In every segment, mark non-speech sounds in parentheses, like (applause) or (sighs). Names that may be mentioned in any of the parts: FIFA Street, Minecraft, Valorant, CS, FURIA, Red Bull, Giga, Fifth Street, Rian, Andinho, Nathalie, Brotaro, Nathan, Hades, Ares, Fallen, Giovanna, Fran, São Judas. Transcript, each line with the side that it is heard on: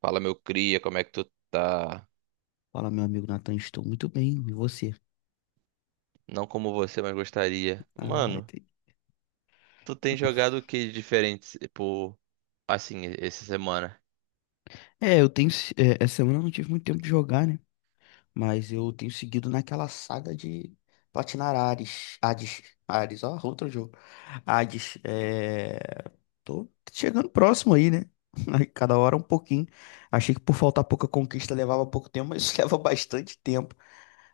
right: Fala, meu cria, como é que tu tá?
left: Fala, meu amigo Nathan, estou muito bem, e você?
right: Não como você, mas gostaria.
left: Ah,
right: Mano,
left: entendi.
right: tu tem jogado o que de diferente, tipo, assim, essa semana?
left: É, eu tenho. Essa semana eu não tive muito tempo de jogar, né? Mas eu tenho seguido naquela saga de platinar Ares. Hades. Ares, ó, outro jogo. Hades. Tô chegando próximo aí, né? (laughs) Aí, cada hora um pouquinho. Achei que por faltar pouca conquista levava pouco tempo, mas isso (laughs) leva bastante tempo.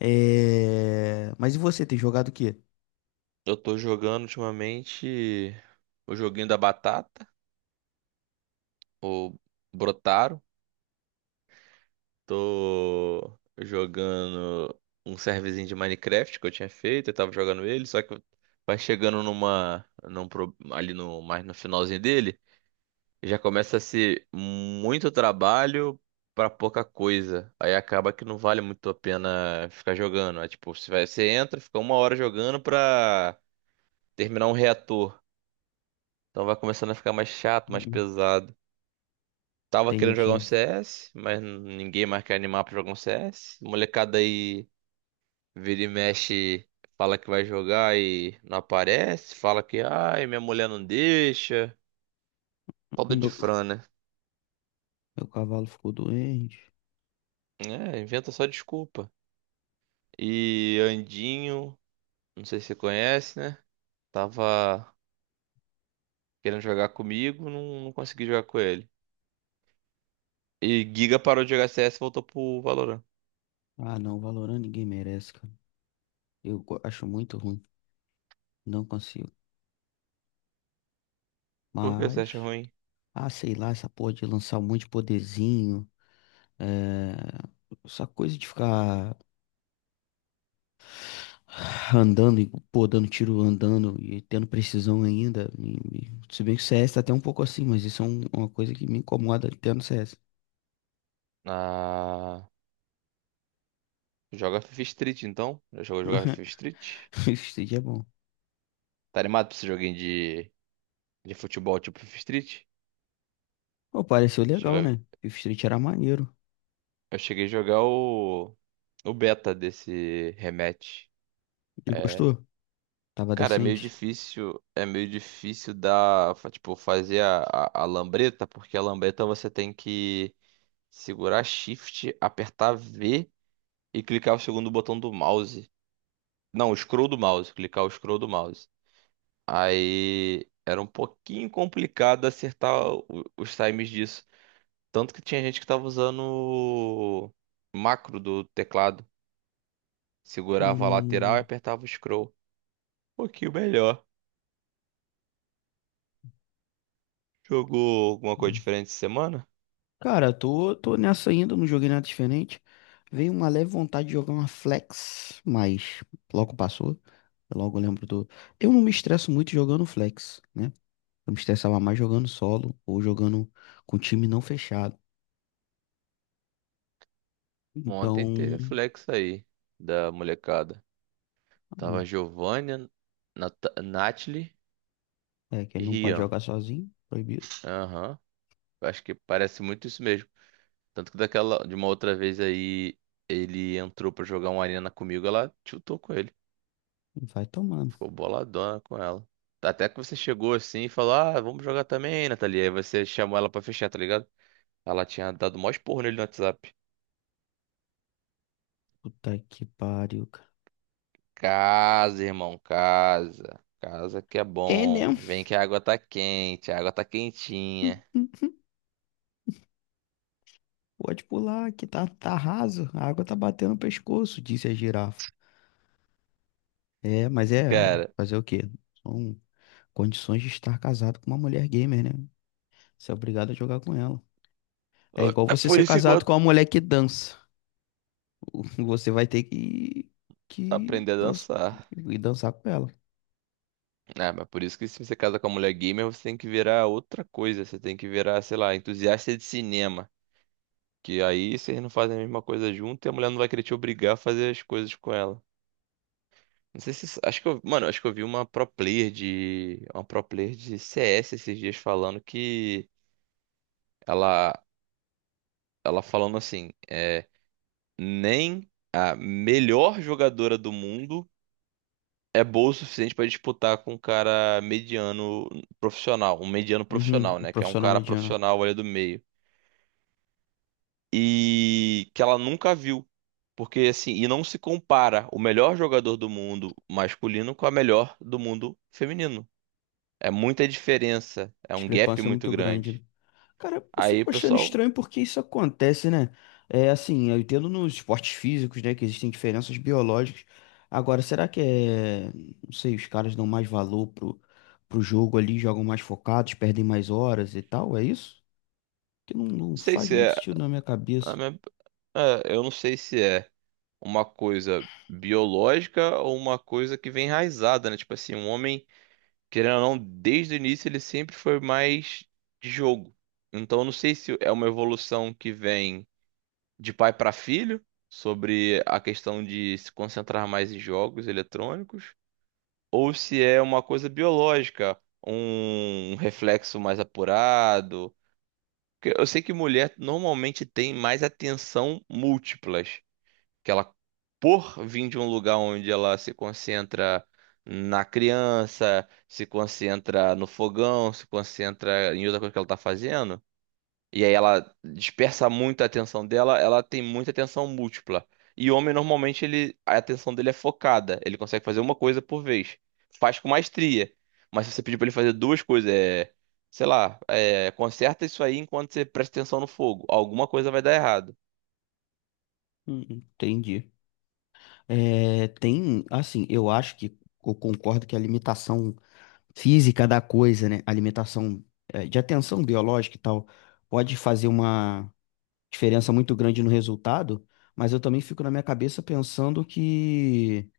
left: Mas e você, tem jogado o quê?
right: Eu tô jogando ultimamente o joguinho da batata, o Brotaro. Tô jogando um serverzinho de Minecraft que eu tinha feito, eu tava jogando ele, só que vai chegando numa, num, pro- ali no, mais no finalzinho dele. Já começa a ser muito trabalho pra pouca coisa. Aí acaba que não vale muito a pena ficar jogando. É tipo, você vai, você entra, fica uma hora jogando pra terminar um reator. Então vai começando a ficar mais chato, mais
left: Hum,
right: pesado. Tava querendo jogar um
left: Entendi.
right: CS, mas ninguém mais quer animar pra jogar um CS. Molecada aí vira e mexe, fala que vai jogar e não aparece. Fala que, ai, minha mulher não deixa. Pobre de
left: Meu,
right: Fran, né?
left: meu cavalo ficou doente.
right: É, inventa só desculpa. E Andinho, não sei se você conhece, né? Tava querendo jogar comigo, não consegui jogar com ele. E Giga parou de jogar CS e voltou pro Valorant.
left: Ah, não, Valorant ninguém merece, cara. Eu acho muito ruim. Não consigo.
right: Por que você
left: Mas,
right: acha ruim?
left: ah, sei lá, essa porra de lançar um monte de poderzinho. É... Essa coisa de ficar (sighs) andando e, pô, dando tiro andando e tendo precisão ainda. Se bem que o CS tá até um pouco assim, mas isso é uma coisa que me incomoda até no CS.
right: Ah, joga FIFA Street então? Já jogou jogar FIFA Street?
left: (laughs) Fifth Street é bom.
right: Tá animado pra esse joguinho de futebol tipo FIFA Street?
left: Pô, pareceu legal,
right: Chega-
left: né? Fifth Street era maneiro.
right: Eu cheguei a jogar o beta desse rematch.
left: E
right: É,
left: gostou? Tava
right: Cara,
left: decente?
right: é meio difícil tipo, fazer a lambreta, porque a lambreta você tem que segurar Shift, apertar V e clicar o segundo botão do mouse. Não, o scroll do mouse, clicar o scroll do mouse. Aí era um pouquinho complicado acertar o- os times disso. Tanto que tinha gente que tava usando o macro do teclado. Segurava a lateral e
left: Hum.
right: apertava o scroll. Um pouquinho melhor. Jogou alguma coisa
left: Hum.
right: diferente essa semana?
left: Cara, tô nessa ainda, não joguei nada diferente. Veio uma leve vontade de jogar uma flex, mas logo passou. Eu logo lembro do. Eu não me estresso muito jogando flex, né? Eu me estressava mais jogando solo ou jogando com time não fechado.
right: Ontem teve a
left: Então,
right: flex aí da molecada. Tava
left: ah,
right: Giovanna, Nathalie,
left: é que
right: e
left: ele não pode
right: Rian.
left: jogar sozinho, proibido.
right: Aham. Eu Acho que parece muito isso mesmo. Tanto que daquela, de uma outra vez aí, ele entrou pra jogar uma arena comigo, ela tiltou com ele.
left: Vai tomando.
right: Ficou boladona com ela. Até que você chegou assim e falou, ah, vamos jogar também, Nathalie. Aí você chamou ela pra fechar, tá ligado? Ela tinha dado o maior esporro nele no WhatsApp.
left: Puta que pariu, cara.
right: Casa, irmão, casa. Casa que é
left: É, né?
right: bom. Vem que a água tá quente, a água tá quentinha.
left: (laughs) Pode pular, que tá raso. A água tá batendo no pescoço, disse a girafa. É, mas é
right: Cara,
left: fazer o quê? São condições de estar casado com uma mulher gamer, né? Você é obrigado a jogar com ela. É
right: ô,
left: igual
right: é
left: você
right: por
left: ser
right: isso que eu
left: casado com uma mulher que dança. (laughs) Você vai ter que
right: aprendi a dançar.
left: ir dançar com ela.
right: É, mas por isso que se você casa com a mulher gamer, você tem que virar outra coisa. Você tem que virar, sei lá, entusiasta de cinema. Que aí vocês não fazem a mesma coisa junto e a mulher não vai querer te obrigar a fazer as coisas com ela. Não sei se. Acho que eu. Mano, acho que eu vi uma pro player de. Uma pro player de CS esses dias falando que. Ela. Ela falando assim. Nem a melhor jogadora do mundo é boa o suficiente para disputar com um cara mediano profissional, um mediano
left: Uhum,
right: profissional,
left: o
right: né? Que é um
left: profissional
right: cara
left: mediano.
right: profissional ali do meio. E que ela nunca viu. Porque assim, e não se compara o melhor jogador do mundo masculino com a melhor do mundo feminino. É muita diferença, é um gap
left: Discrepância é
right: muito
left: muito grande, né?
right: grande.
left: Cara, eu
right: Aí,
left: fico achando
right: pessoal, não
left: estranho porque isso acontece, né? É assim, eu entendo nos esportes físicos, né, que existem diferenças biológicas. Agora, será que é, não sei, os caras dão mais valor pro jogo ali, jogam mais focados, perdem mais horas e tal, é isso? Que não, não
right: sei
left: faz
right: se
left: muito
right: é,
left: sentido na minha cabeça.
right: é, eu não sei se é. Uma coisa biológica ou uma coisa que vem enraizada, né? Tipo assim, um homem, querendo ou não, desde o início ele sempre foi mais de jogo. Então, eu não sei se é uma evolução que vem de pai para filho, sobre a questão de se concentrar mais em jogos eletrônicos, ou se é uma coisa biológica, um reflexo mais apurado. Porque eu sei que mulher normalmente tem mais atenção múltiplas que ela, por vir de um lugar onde ela se concentra na criança, se concentra no fogão, se concentra em outra coisa que ela tá fazendo, e aí ela dispersa muito a atenção dela, ela tem muita atenção múltipla. E homem, normalmente, ele, a atenção dele é focada, ele consegue fazer uma coisa por vez. Faz com maestria. Mas se você pedir pra ele fazer duas coisas, sei lá, conserta isso aí enquanto você presta atenção no fogo. Alguma coisa vai dar errado.
left: Entendi. É, tem, assim, eu acho que eu concordo que a limitação física da coisa, né? A limitação é, de atenção biológica e tal, pode fazer uma diferença muito grande no resultado, mas eu também fico na minha cabeça pensando que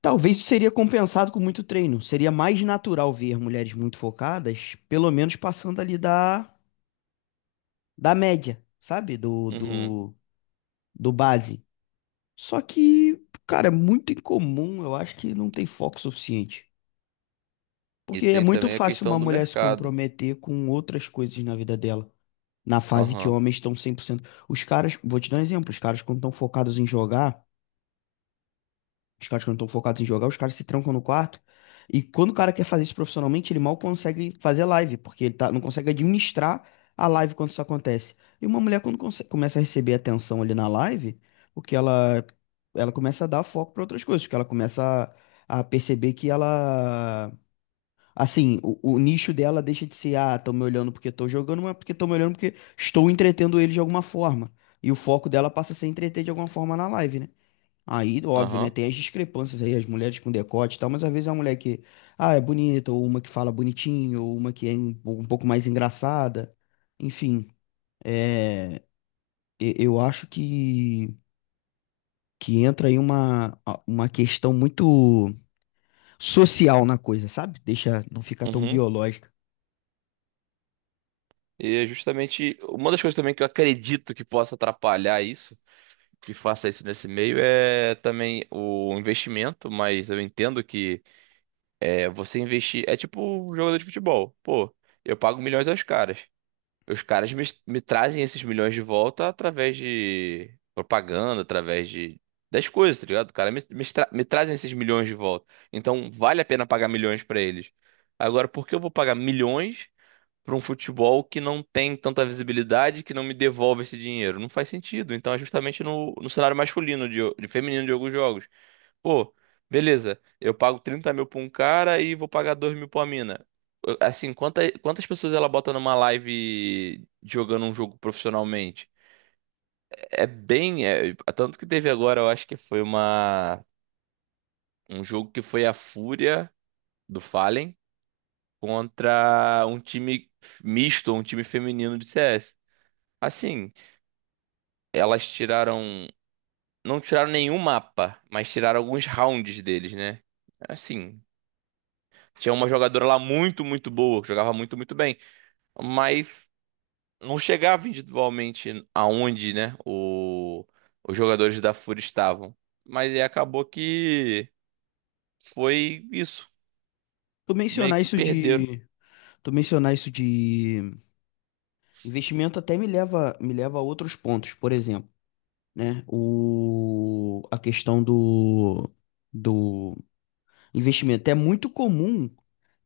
left: talvez isso seria compensado com muito treino. Seria mais natural ver mulheres muito focadas, pelo menos passando ali da média, sabe? Do,
right: Uhum.
left: do, do base. Só que, cara, é muito incomum, eu acho que não tem foco suficiente.
right: E
left: Porque é
right: tem
left: muito
right: também a
left: fácil uma
right: questão do
left: mulher se
right: mercado.
left: comprometer com outras coisas na vida dela, na fase que
right: Aham,
left: homens estão cem por cento. Os caras, vou te dar um exemplo, os caras quando estão focados em jogar. Os caras que não estão focados em jogar, os caras se trancam no quarto. E quando o cara quer fazer isso profissionalmente, ele mal consegue fazer live, porque ele tá, não consegue administrar a live quando isso acontece. E uma mulher, quando começa a receber atenção ali na live, o que ela começa a dar foco para outras coisas, porque ela começa a perceber que ela. Assim, o nicho dela deixa de ser, ah, estão me olhando porque estou jogando, mas porque estão me olhando porque estou entretendo ele de alguma forma. E o foco dela passa a ser entreter de alguma forma na live, né? Aí, óbvio, né?
right: aham,
left: Tem as discrepâncias aí, as mulheres com decote e tal, mas às vezes é uma mulher que, ah, é bonita, ou uma que fala bonitinho, ou uma que é um pouco mais engraçada. Enfim, é, eu acho que entra aí uma questão muito social na coisa, sabe? Deixa não ficar tão
right: uhum.
left: biológica.
right: E é justamente uma das coisas também que eu acredito que possa atrapalhar isso, que faça isso nesse meio, é também o investimento. Mas eu entendo que você investir é tipo um jogador de futebol. Pô, eu pago milhões aos caras. Os caras me trazem esses milhões de volta através de propaganda, através de das coisas, tá ligado? O cara me trazem esses milhões de volta. Então vale a pena pagar milhões pra eles. Agora, por que eu vou pagar milhões pra um futebol que não tem tanta visibilidade, que não me devolve esse dinheiro? Não faz sentido. Então é justamente no cenário masculino de feminino de alguns jogos. Pô, beleza, eu pago 30 mil pra um cara e vou pagar 2 mil pra uma mina. Assim, quantas pessoas ela bota numa live jogando um jogo profissionalmente? É bem. É, tanto que teve agora, eu acho que foi um jogo que foi a Fúria do Fallen contra um time misto, um time feminino de CS. Assim, elas tiraram. Não tiraram nenhum mapa, mas tiraram alguns rounds deles, né? Assim. Tinha uma jogadora lá muito, muito boa, que jogava muito, muito bem. Mas não chegava individualmente aonde, né, os jogadores da FURIA estavam. Mas aí acabou que foi isso.
left: Tu
right: Meio
left: mencionar
right: que
left: isso
right: perderam.
left: de, tu mencionar isso de investimento até me leva, a outros pontos, por exemplo, né? A questão do investimento. É muito comum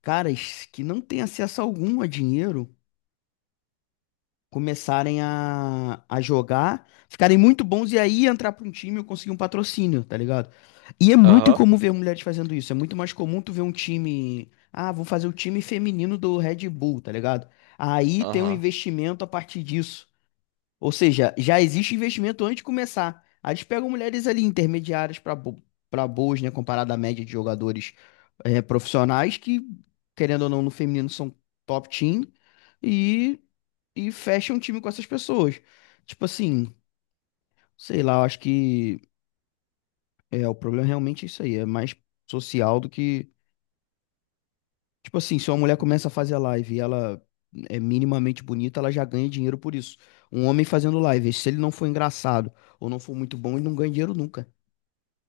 left: caras que não têm acesso algum a dinheiro começarem a jogar, ficarem muito bons e aí entrar para um time e conseguir um patrocínio, tá ligado? E é muito
right: Aham,
left: incomum ver mulheres fazendo isso. É muito mais comum tu ver um time. Ah, vou fazer o time feminino do Red Bull, tá ligado? Aí tem um
right: aham,
left: investimento a partir disso. Ou seja, já existe investimento antes de começar. Aí eles pegam mulheres ali intermediárias para boas, né? Comparado à média de jogadores profissionais que, querendo ou não, no feminino são top team e, e fecham um time com essas pessoas. Tipo assim, sei lá, eu acho que é, o problema realmente é isso aí, é mais social do que. Tipo assim, se uma mulher começa a fazer live e ela é minimamente bonita, ela já ganha dinheiro por isso. Um homem fazendo live, se ele não for engraçado ou não for muito bom, ele não ganha dinheiro nunca.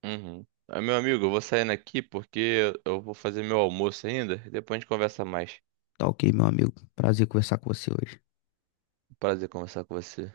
right: uhum. Ah, meu amigo, eu vou saindo aqui porque eu vou fazer meu almoço ainda. Depois a gente conversa mais.
left: Tá ok, meu amigo. Prazer conversar com você hoje.
right: Prazer conversar com você.